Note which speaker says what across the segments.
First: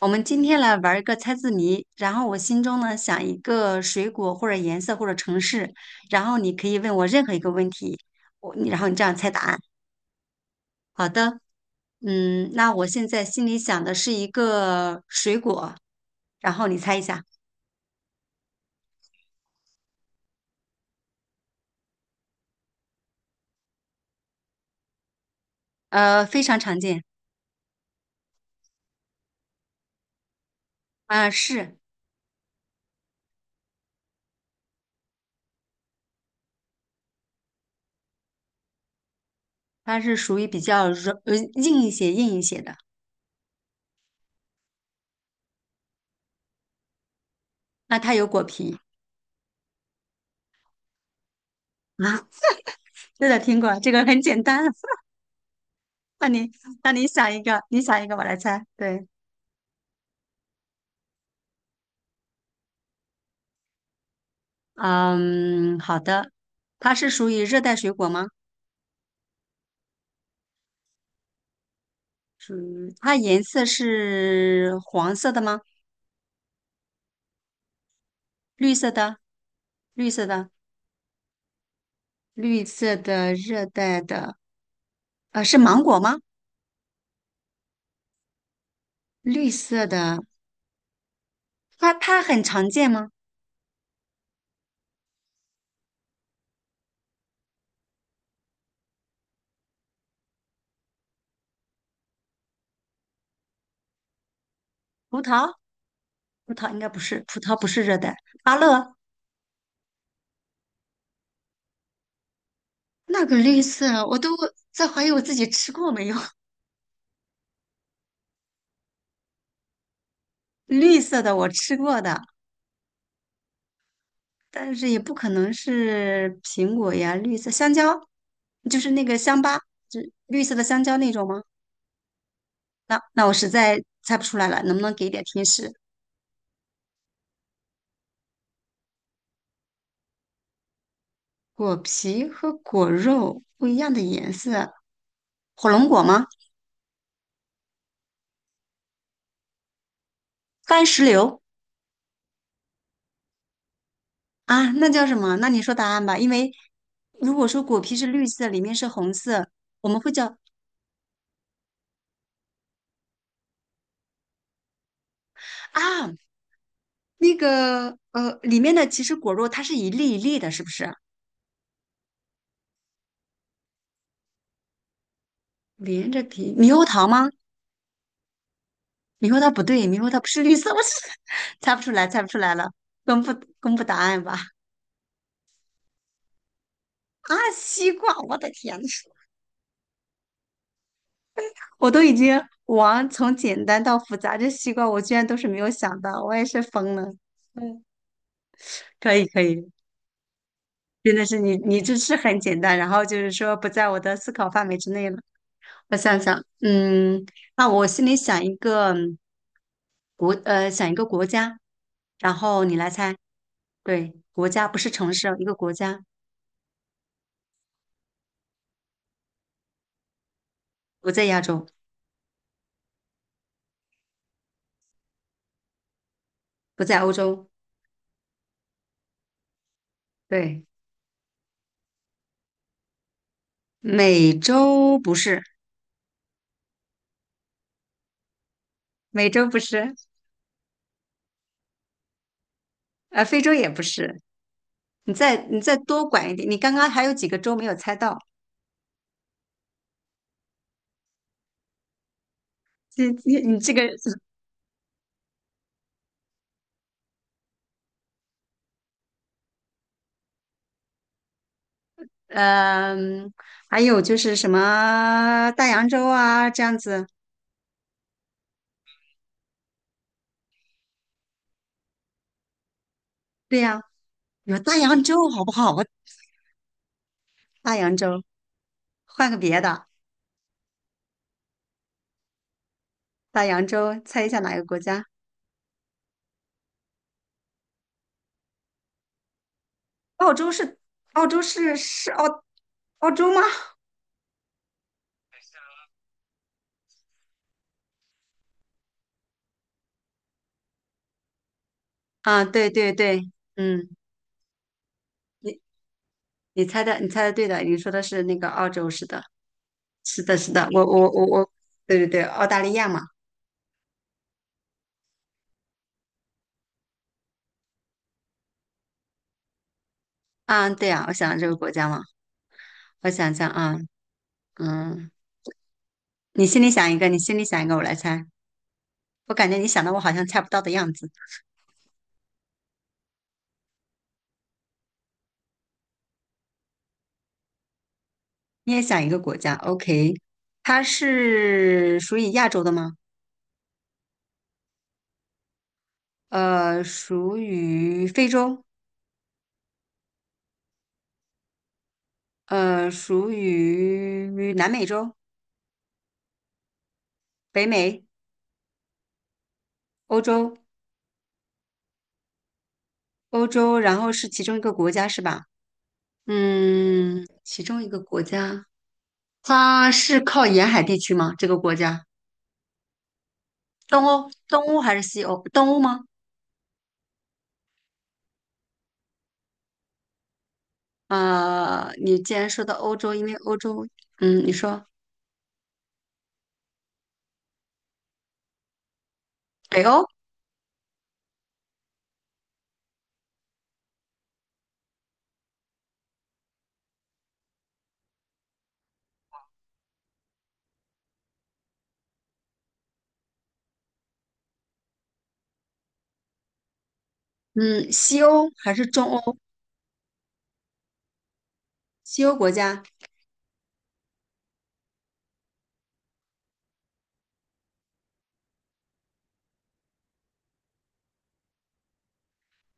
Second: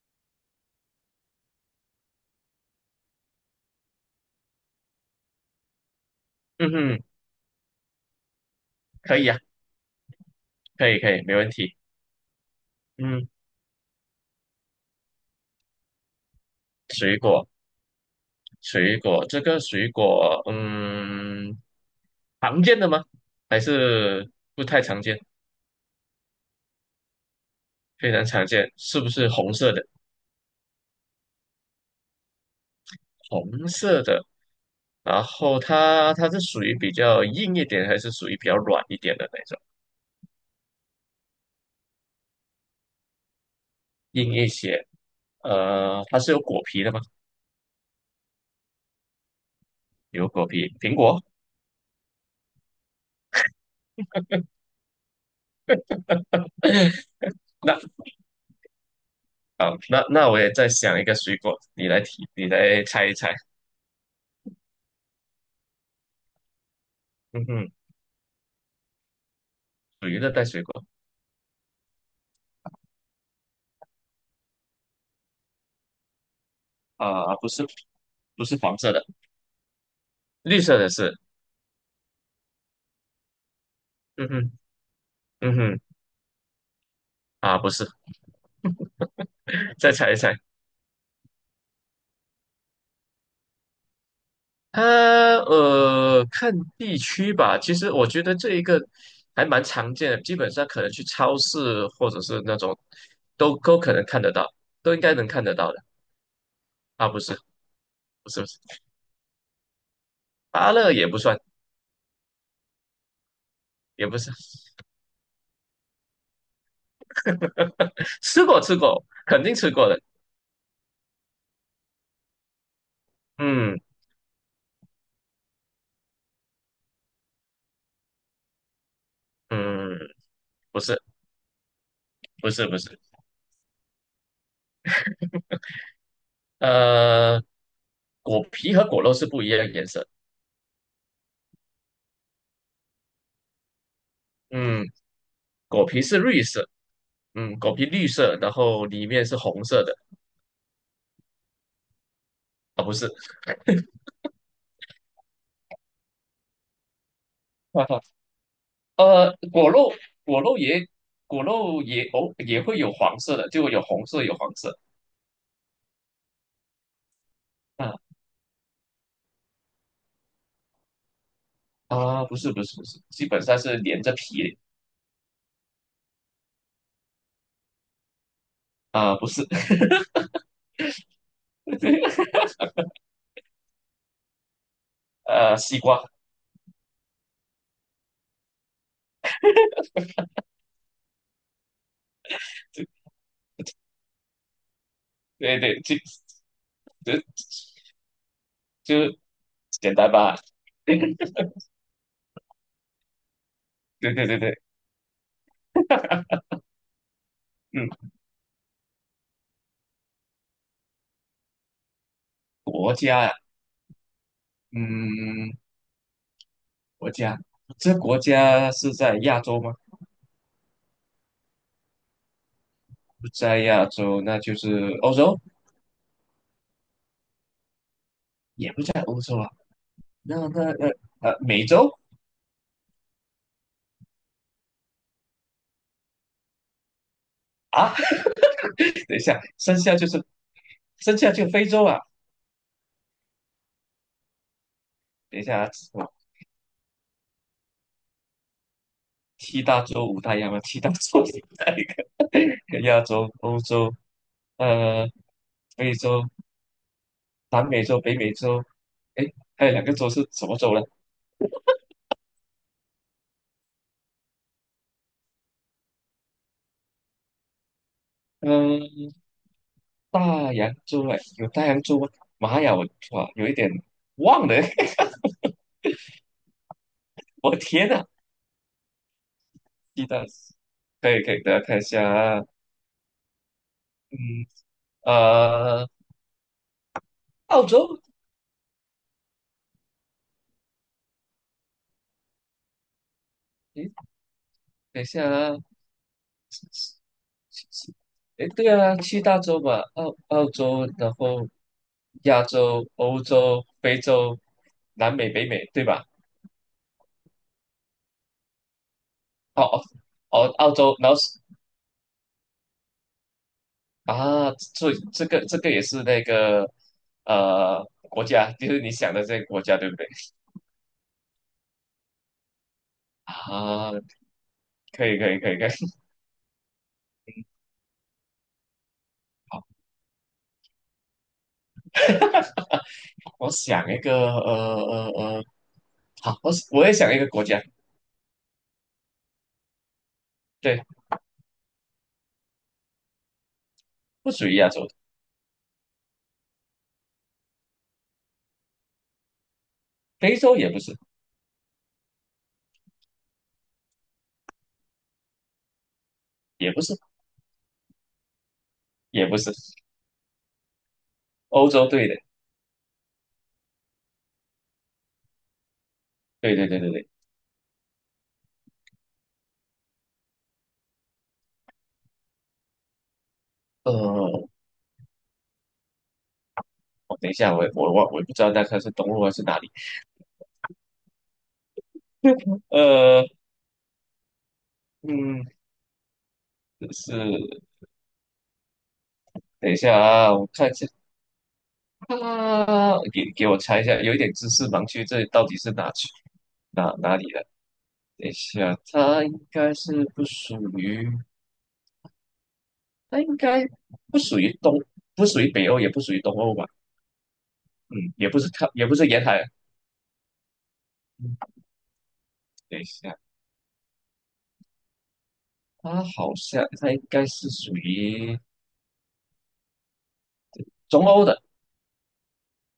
Speaker 1: 我们今天来玩儿一个猜字谜，然后我心中呢想一个水果或者颜色或者城市，然后你可
Speaker 2: 嗯
Speaker 1: 以问
Speaker 2: 哼，
Speaker 1: 我任何一个问题，然后你这样
Speaker 2: 可
Speaker 1: 猜
Speaker 2: 以啊，
Speaker 1: 答案。
Speaker 2: 可以
Speaker 1: 好
Speaker 2: 可以，没
Speaker 1: 的，
Speaker 2: 问题。
Speaker 1: 嗯，那我现在
Speaker 2: 嗯，
Speaker 1: 心里想的是一个水果，然后你猜一
Speaker 2: 水
Speaker 1: 下，
Speaker 2: 果水果，这个水果常见的吗？还是不太常见？
Speaker 1: 非常常见，
Speaker 2: 非常常见，是不是红色的？
Speaker 1: 啊、是，
Speaker 2: 红色的，然后它是属于比较硬一点，还是属于比较软一点的那种？
Speaker 1: 它是属于比较硬一些的，
Speaker 2: 硬一些，它是有果皮的吗？
Speaker 1: 那它有果皮。
Speaker 2: 有果皮，苹果。
Speaker 1: 啊，对的，听过，这个很简单，那你那你想一个，
Speaker 2: 那
Speaker 1: 你想一个，我来猜，对。
Speaker 2: 好，那我也再想一个水果，你来提，你来猜一猜。
Speaker 1: 嗯，好的。它是属于
Speaker 2: 嗯
Speaker 1: 热
Speaker 2: 哼，
Speaker 1: 带水果吗？
Speaker 2: 属于热带水果。
Speaker 1: 属于它颜色是黄色的吗？
Speaker 2: 啊、不是，不是
Speaker 1: 绿
Speaker 2: 黄
Speaker 1: 色
Speaker 2: 色的，
Speaker 1: 的，绿色的，
Speaker 2: 绿色的是，
Speaker 1: 绿色的热带
Speaker 2: 嗯
Speaker 1: 的，
Speaker 2: 哼，嗯
Speaker 1: 是
Speaker 2: 哼，
Speaker 1: 芒果吗？
Speaker 2: 啊，不是，
Speaker 1: 绿色
Speaker 2: 再猜
Speaker 1: 的，
Speaker 2: 一猜，
Speaker 1: 它很常见吗？
Speaker 2: 它看地区吧。其实我觉得这一个还蛮常见的，基本上可能去超市或者是那种都可能看得到，都应该
Speaker 1: 葡
Speaker 2: 能看
Speaker 1: 萄，
Speaker 2: 得到的。
Speaker 1: 葡萄应该不
Speaker 2: 啊，不
Speaker 1: 是，
Speaker 2: 是，
Speaker 1: 葡萄不是热带。
Speaker 2: 不是，不
Speaker 1: 芭
Speaker 2: 是，
Speaker 1: 乐，
Speaker 2: 芭乐也不算，
Speaker 1: 那个绿色，
Speaker 2: 也
Speaker 1: 我
Speaker 2: 不
Speaker 1: 都
Speaker 2: 是，
Speaker 1: 在怀疑我自己吃过没有。
Speaker 2: 吃过吃过，肯定吃过的。
Speaker 1: 绿色的我吃过的，
Speaker 2: 嗯
Speaker 1: 但是也不可能是苹果呀，绿色香蕉，就是那个香巴，
Speaker 2: 嗯，
Speaker 1: 就绿色的
Speaker 2: 不
Speaker 1: 香蕉
Speaker 2: 是，
Speaker 1: 那种吗？
Speaker 2: 不是，不是，
Speaker 1: 那那我实在猜不出来了，能不能给一点提示？
Speaker 2: 呃，果皮和果肉是不一样的颜色。
Speaker 1: 果皮和果肉不一样的颜色，
Speaker 2: 嗯。
Speaker 1: 火
Speaker 2: 果
Speaker 1: 龙
Speaker 2: 皮
Speaker 1: 果
Speaker 2: 是
Speaker 1: 吗？
Speaker 2: 绿色，嗯，果皮绿色，然后里面是红色的
Speaker 1: 番石榴。
Speaker 2: 啊，不是，
Speaker 1: 啊，那叫什么？那你说答案吧，因为如果说 果
Speaker 2: 哈
Speaker 1: 皮
Speaker 2: 哈，
Speaker 1: 是绿色，里面是红
Speaker 2: 呃，
Speaker 1: 色，
Speaker 2: 果
Speaker 1: 我
Speaker 2: 肉
Speaker 1: 们会叫
Speaker 2: 果肉也果肉也也会有黄色的，就有红色有黄色，
Speaker 1: 啊那
Speaker 2: 啊
Speaker 1: 个里面的其实果肉它是一粒一粒的，是不是？
Speaker 2: 啊，不是不是不是，基本上是连着皮
Speaker 1: 连着皮猕猴桃吗？
Speaker 2: 啊，不
Speaker 1: 你说
Speaker 2: 是，
Speaker 1: 它不对，你说它不是绿色，我是 猜不出来，猜不 出来了，公布公布答案吧。
Speaker 2: 西瓜，
Speaker 1: 啊，西瓜，我的天呐，我都已经往从简单到复杂，这西瓜我居然都是没
Speaker 2: 对
Speaker 1: 有
Speaker 2: 对对，
Speaker 1: 想到，我也是疯了。
Speaker 2: 就
Speaker 1: 嗯，
Speaker 2: 就
Speaker 1: 可以可以，
Speaker 2: 简单吧，对
Speaker 1: 真的是你这是很简单，然后就是说不在我
Speaker 2: 对
Speaker 1: 的思
Speaker 2: 对
Speaker 1: 考
Speaker 2: 对，
Speaker 1: 范围之内了。我想想，嗯，那我
Speaker 2: 嗯，
Speaker 1: 心里想一个嗯国呃想一个国家，然后你来
Speaker 2: 国
Speaker 1: 猜，
Speaker 2: 家呀，
Speaker 1: 对，国家不是城市哦一个
Speaker 2: 嗯，
Speaker 1: 国家
Speaker 2: 国家，这国家是在亚洲吗？
Speaker 1: 不在亚洲。
Speaker 2: 不在亚洲，那就是欧洲。
Speaker 1: 不在欧洲，
Speaker 2: 也不在欧洲啊，那
Speaker 1: 对，
Speaker 2: 那那美洲
Speaker 1: 美洲不是，
Speaker 2: 啊，等一
Speaker 1: 美
Speaker 2: 下，
Speaker 1: 洲不是，
Speaker 2: 剩下就非洲啊，
Speaker 1: 非洲也不是。你再
Speaker 2: 等一
Speaker 1: 你
Speaker 2: 下
Speaker 1: 再多
Speaker 2: 我
Speaker 1: 管一点，你刚刚还有几个州没有猜到？
Speaker 2: 七大洲五大洋啊，七大洲五大洋 亚
Speaker 1: 你
Speaker 2: 洲、
Speaker 1: 你你
Speaker 2: 欧
Speaker 1: 这个，
Speaker 2: 洲、呃非洲、南美洲、北美洲，哎，还有两个洲是什么洲呢？
Speaker 1: 嗯、还有就是什么大洋洲啊，这样子。
Speaker 2: 嗯、大洋洲哎，有大洋洲吗？妈呀，哇有一
Speaker 1: 对
Speaker 2: 点
Speaker 1: 呀、
Speaker 2: 忘了，
Speaker 1: 有大洋洲好不好？
Speaker 2: 我
Speaker 1: 大
Speaker 2: 天
Speaker 1: 洋
Speaker 2: 呐，
Speaker 1: 洲，换个别的，
Speaker 2: 七大可以可以，大家看一下啊，
Speaker 1: 大洋洲，猜一下
Speaker 2: 嗯
Speaker 1: 哪个国家？
Speaker 2: 呃澳洲，
Speaker 1: 澳洲是澳洲是是澳澳洲吗？
Speaker 2: 诶，等一下啊。诶，对啊，七大洲嘛，澳洲，然后亚
Speaker 1: 啊，对
Speaker 2: 洲、
Speaker 1: 对
Speaker 2: 欧
Speaker 1: 对，
Speaker 2: 洲、
Speaker 1: 嗯，
Speaker 2: 非洲、南美、北美，对吧？
Speaker 1: 你猜的，你猜的对的，你说的是那个澳洲，是的，
Speaker 2: 哦
Speaker 1: 是的，
Speaker 2: 哦，
Speaker 1: 是的，
Speaker 2: 澳
Speaker 1: 我
Speaker 2: 洲，
Speaker 1: 我
Speaker 2: 然后
Speaker 1: 我
Speaker 2: 是
Speaker 1: 我，对对对，澳大利亚嘛，
Speaker 2: 啊，这个也是那个呃国家，就是你想的这个国家，对不对？
Speaker 1: 啊，对啊，我想这个国家嘛，我想想啊，
Speaker 2: 啊，可
Speaker 1: 嗯，
Speaker 2: 以可以可以可以，
Speaker 1: 你心里想一个，你心里想一个，我来猜，我感 觉
Speaker 2: 好，
Speaker 1: 你想的我好像猜不到的样子，
Speaker 2: 我想一个呃，好，我也想一个国家，
Speaker 1: 你也想一个国家，OK，它
Speaker 2: 对，
Speaker 1: 是属于亚洲的吗？
Speaker 2: 不属于亚洲的，
Speaker 1: 呃，属于非洲，
Speaker 2: 非洲也不是，
Speaker 1: 呃，属于南美洲、
Speaker 2: 也不是，
Speaker 1: 北美、
Speaker 2: 也不是，
Speaker 1: 欧洲，
Speaker 2: 欧洲，对的，
Speaker 1: 欧洲，然后是其中一个国家是吧？
Speaker 2: 对对对对对，
Speaker 1: 嗯，其中一个国家，它是靠沿海地区吗？这个国家，东欧，
Speaker 2: 呃。
Speaker 1: 东欧还是西欧？东欧吗？
Speaker 2: 哦，等一下，我也不知道那它是东路还是哪里。
Speaker 1: 啊，你既然 说到欧洲，因
Speaker 2: 呃，
Speaker 1: 为欧洲，嗯，你说
Speaker 2: 嗯，是，等一
Speaker 1: 北
Speaker 2: 下
Speaker 1: 欧，
Speaker 2: 啊，我看一下啊，给给我猜一下，有一点知识盲区，这到底是哪区哪里的？等一下，它应该不属于东，不属于北欧，也不属于东欧吧？
Speaker 1: 嗯，
Speaker 2: 嗯，
Speaker 1: 西
Speaker 2: 也不是
Speaker 1: 欧
Speaker 2: 它，
Speaker 1: 还是
Speaker 2: 也不是
Speaker 1: 中
Speaker 2: 沿
Speaker 1: 欧？
Speaker 2: 海啊。嗯，
Speaker 1: 西欧国
Speaker 2: 等
Speaker 1: 家，
Speaker 2: 一下，它好像它应该是属于中欧的，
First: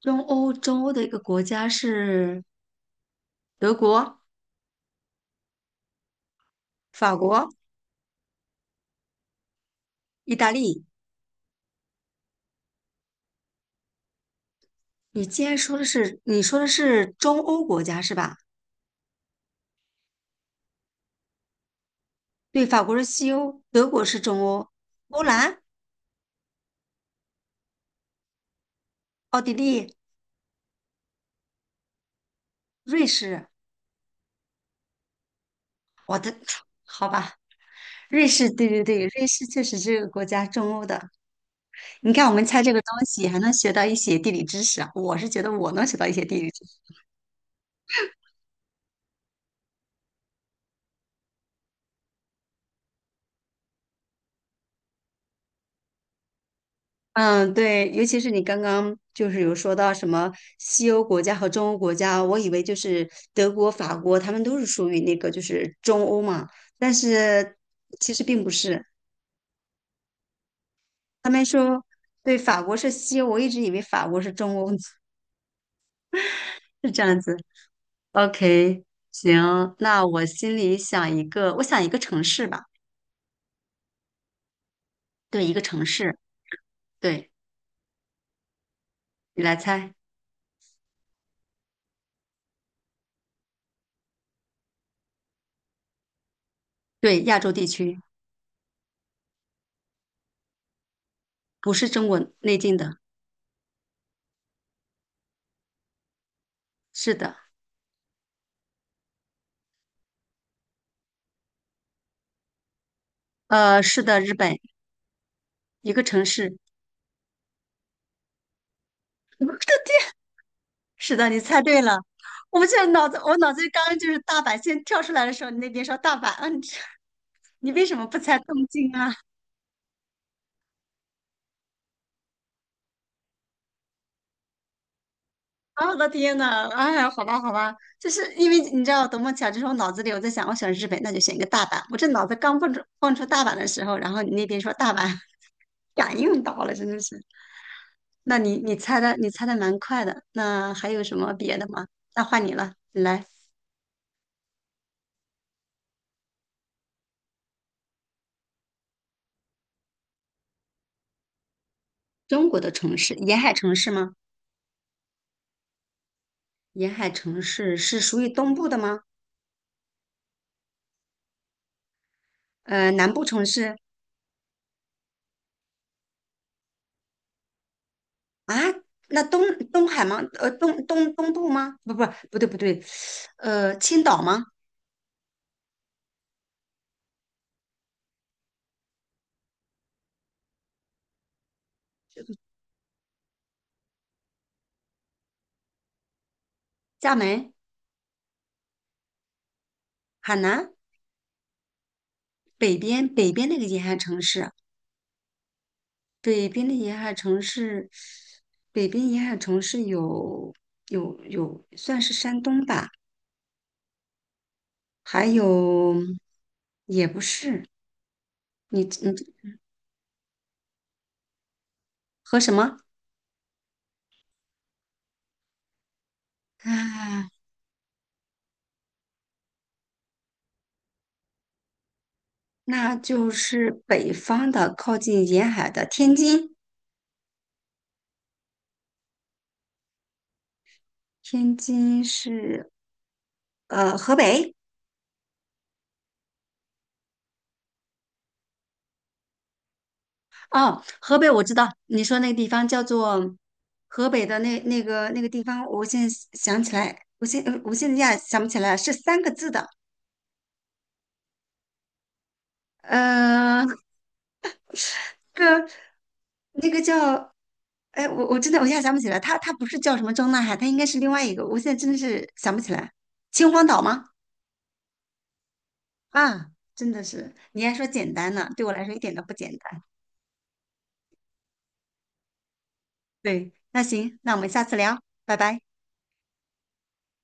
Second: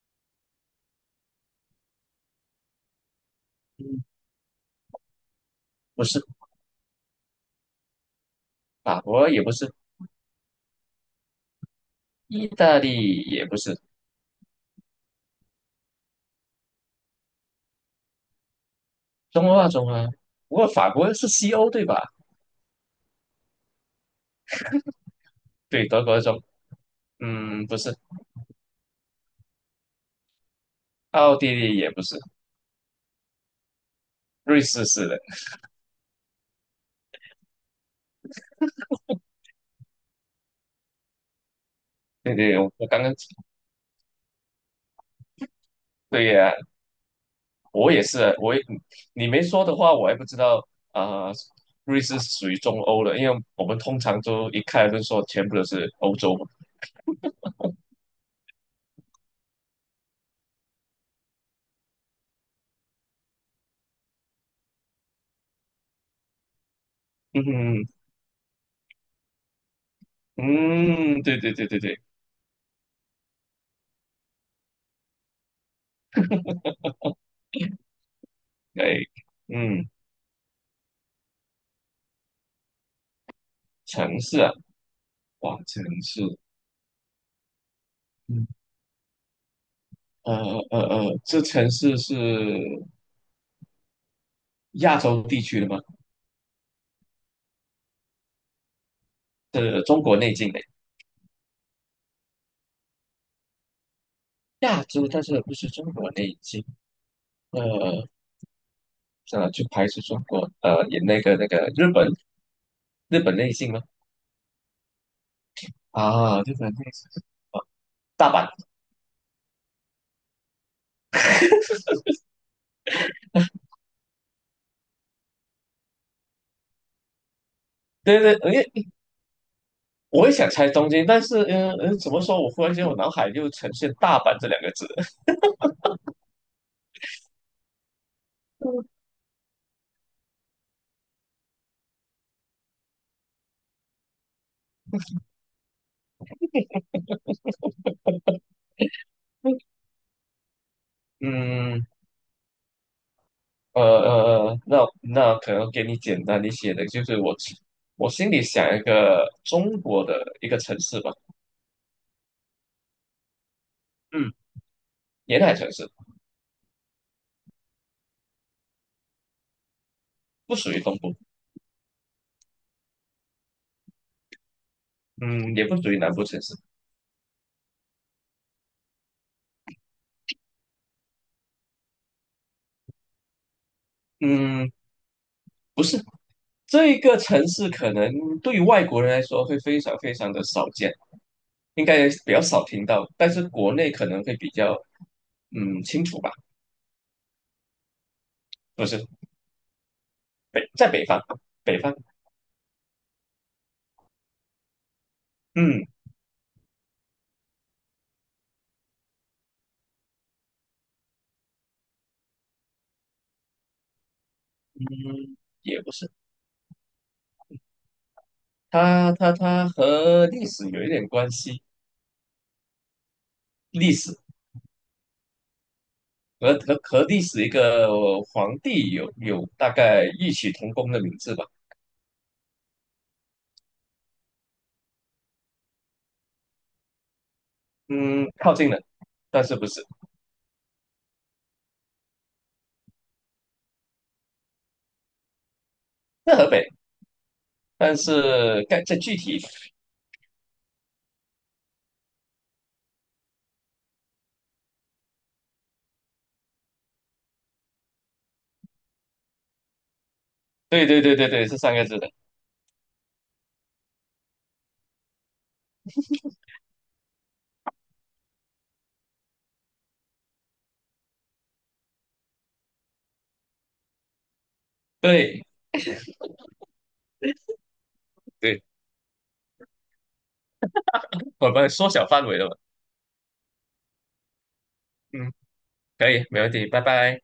Speaker 1: 中欧，中欧的一个国家是德
Speaker 2: 嗯，
Speaker 1: 国、
Speaker 2: 不是
Speaker 1: 法国、
Speaker 2: 法国，也不是
Speaker 1: 意大利。
Speaker 2: 意大利也不是
Speaker 1: 你既然说的是，你说的是中欧国家是吧？
Speaker 2: 中欧啊，中欧啊。不过法国是西欧对吧？
Speaker 1: 对，法国是西欧，德国是中欧，波兰、
Speaker 2: 对，德国中，嗯，不是，
Speaker 1: 奥地利、
Speaker 2: 奥地利也不是，
Speaker 1: 瑞士。
Speaker 2: 瑞士是的。
Speaker 1: 我的，好吧，瑞士，对对对，瑞士确实是个国家中欧的。你看，我
Speaker 2: 对
Speaker 1: 们
Speaker 2: 对，
Speaker 1: 猜
Speaker 2: 我
Speaker 1: 这个
Speaker 2: 我刚
Speaker 1: 东
Speaker 2: 刚
Speaker 1: 西还能学到一些地理知识啊。我是觉得我能学到一
Speaker 2: 对
Speaker 1: 些地理
Speaker 2: 呀、
Speaker 1: 知识。
Speaker 2: 我也你没说的话，我还不知道啊、瑞士是属于中欧的，因为我们通常都一看就说全部都是欧洲嘛。
Speaker 1: 嗯，对，尤其是你刚刚就是有说到什么西欧国家和中欧国家，我以为就是德国、法国，他们都是属于那个就是中欧嘛，但 是
Speaker 2: 嗯
Speaker 1: 其实并不是。
Speaker 2: 嗯，
Speaker 1: 他
Speaker 2: 对
Speaker 1: 们
Speaker 2: 对对对
Speaker 1: 说，
Speaker 2: 对，
Speaker 1: 对，法国是西欧，我一直以为法国是中欧，是这样子。OK，
Speaker 2: 哎，
Speaker 1: 行，
Speaker 2: 嗯，
Speaker 1: 那我心里想一个，我想一个城市吧，
Speaker 2: 城市啊，
Speaker 1: 对，一
Speaker 2: 哇，
Speaker 1: 个
Speaker 2: 城
Speaker 1: 城市，
Speaker 2: 市，
Speaker 1: 对，
Speaker 2: 嗯
Speaker 1: 你来猜，
Speaker 2: 呃这城市是。亚洲地区的吗？
Speaker 1: 对，亚洲地区，
Speaker 2: 是中国内境的
Speaker 1: 不是中国内地的，
Speaker 2: 亚洲，但是不是中国内境？
Speaker 1: 是的，
Speaker 2: 呃，算了，就排除中国，也那个日本日本内境吗？
Speaker 1: 是的，日本一个城
Speaker 2: 啊，日
Speaker 1: 市，
Speaker 2: 本内进大阪，
Speaker 1: 我的天是的，你猜对了，我现在脑子，我脑子里刚刚就是大阪，先跳出来的时候，你那边说大阪，嗯、啊你 你为什么不
Speaker 2: 对对，
Speaker 1: 猜
Speaker 2: 因
Speaker 1: 东
Speaker 2: 为
Speaker 1: 京啊？
Speaker 2: 我也想猜东京，但是嗯嗯，怎么说？我忽然间我脑海就呈现大阪这两个字，
Speaker 1: 啊，我的天呐，哎呀，好吧，好吧，就是因为你知道，多么巧，就是我脑子里我在想，我选日本，那就选一个大阪。我这脑子刚蹦出大阪的时候，然后你那边说大阪，感应到了，真的是。那你猜的，你猜的蛮快的。那还有什么别的
Speaker 2: 嗯
Speaker 1: 吗？那换你了，你来。
Speaker 2: 那那可能给你简单一些的，就是我心里想一个中国的一个城市吧，
Speaker 1: 中国的城市，沿海城市吗？
Speaker 2: 嗯，沿海城市，
Speaker 1: 沿海城市是属于东部的吗？
Speaker 2: 不属于东部。
Speaker 1: 呃，南部城市
Speaker 2: 嗯，也不属于南部城市，
Speaker 1: 啊？那东海吗？呃，东部吗？不对不对，青岛吗？
Speaker 2: 嗯，不是，这个城市可能对于外国人来说会非常非常的少见，应该比较少听到，但是国内可能会比较清楚吧，
Speaker 1: 厦门？
Speaker 2: 不是
Speaker 1: 海
Speaker 2: 北
Speaker 1: 南
Speaker 2: 在北方，北方，
Speaker 1: 北边那个沿海城市，
Speaker 2: 嗯
Speaker 1: 北边的沿海城市，北边沿海城市有有算是山东吧，还
Speaker 2: 嗯，也不
Speaker 1: 有
Speaker 2: 是，
Speaker 1: 也不是，你
Speaker 2: 它
Speaker 1: 你
Speaker 2: 它它和历史有一点关系，
Speaker 1: 和什么
Speaker 2: 历史和历
Speaker 1: 啊？
Speaker 2: 史一个皇帝有大概异曲同工的名字吧，
Speaker 1: 那就是北方的靠近沿海的天津，
Speaker 2: 嗯，靠近了，但是不是，
Speaker 1: 天津是河北。
Speaker 2: 在河北。但是该这具体，
Speaker 1: 哦，河北我知道，你说那个地方叫做河北的那个地方，我现在想起来，我现在一下想不起来，是三个字的，
Speaker 2: 对对对对对，是三个字的，
Speaker 1: 呃，个那个叫，哎，我真的我一下想不起来，它不是叫什么张大海，它应该是另外一个，我现在真的是想不起来，秦皇岛吗？
Speaker 2: 对
Speaker 1: 啊，真的是，你还说简单呢，
Speaker 2: 对，
Speaker 1: 对我来说一点都不简单。
Speaker 2: 我们缩小范围了嘛，
Speaker 1: 对，那行，那我们下次聊，
Speaker 2: 嗯，
Speaker 1: 拜拜。
Speaker 2: 可以，没问题，拜拜。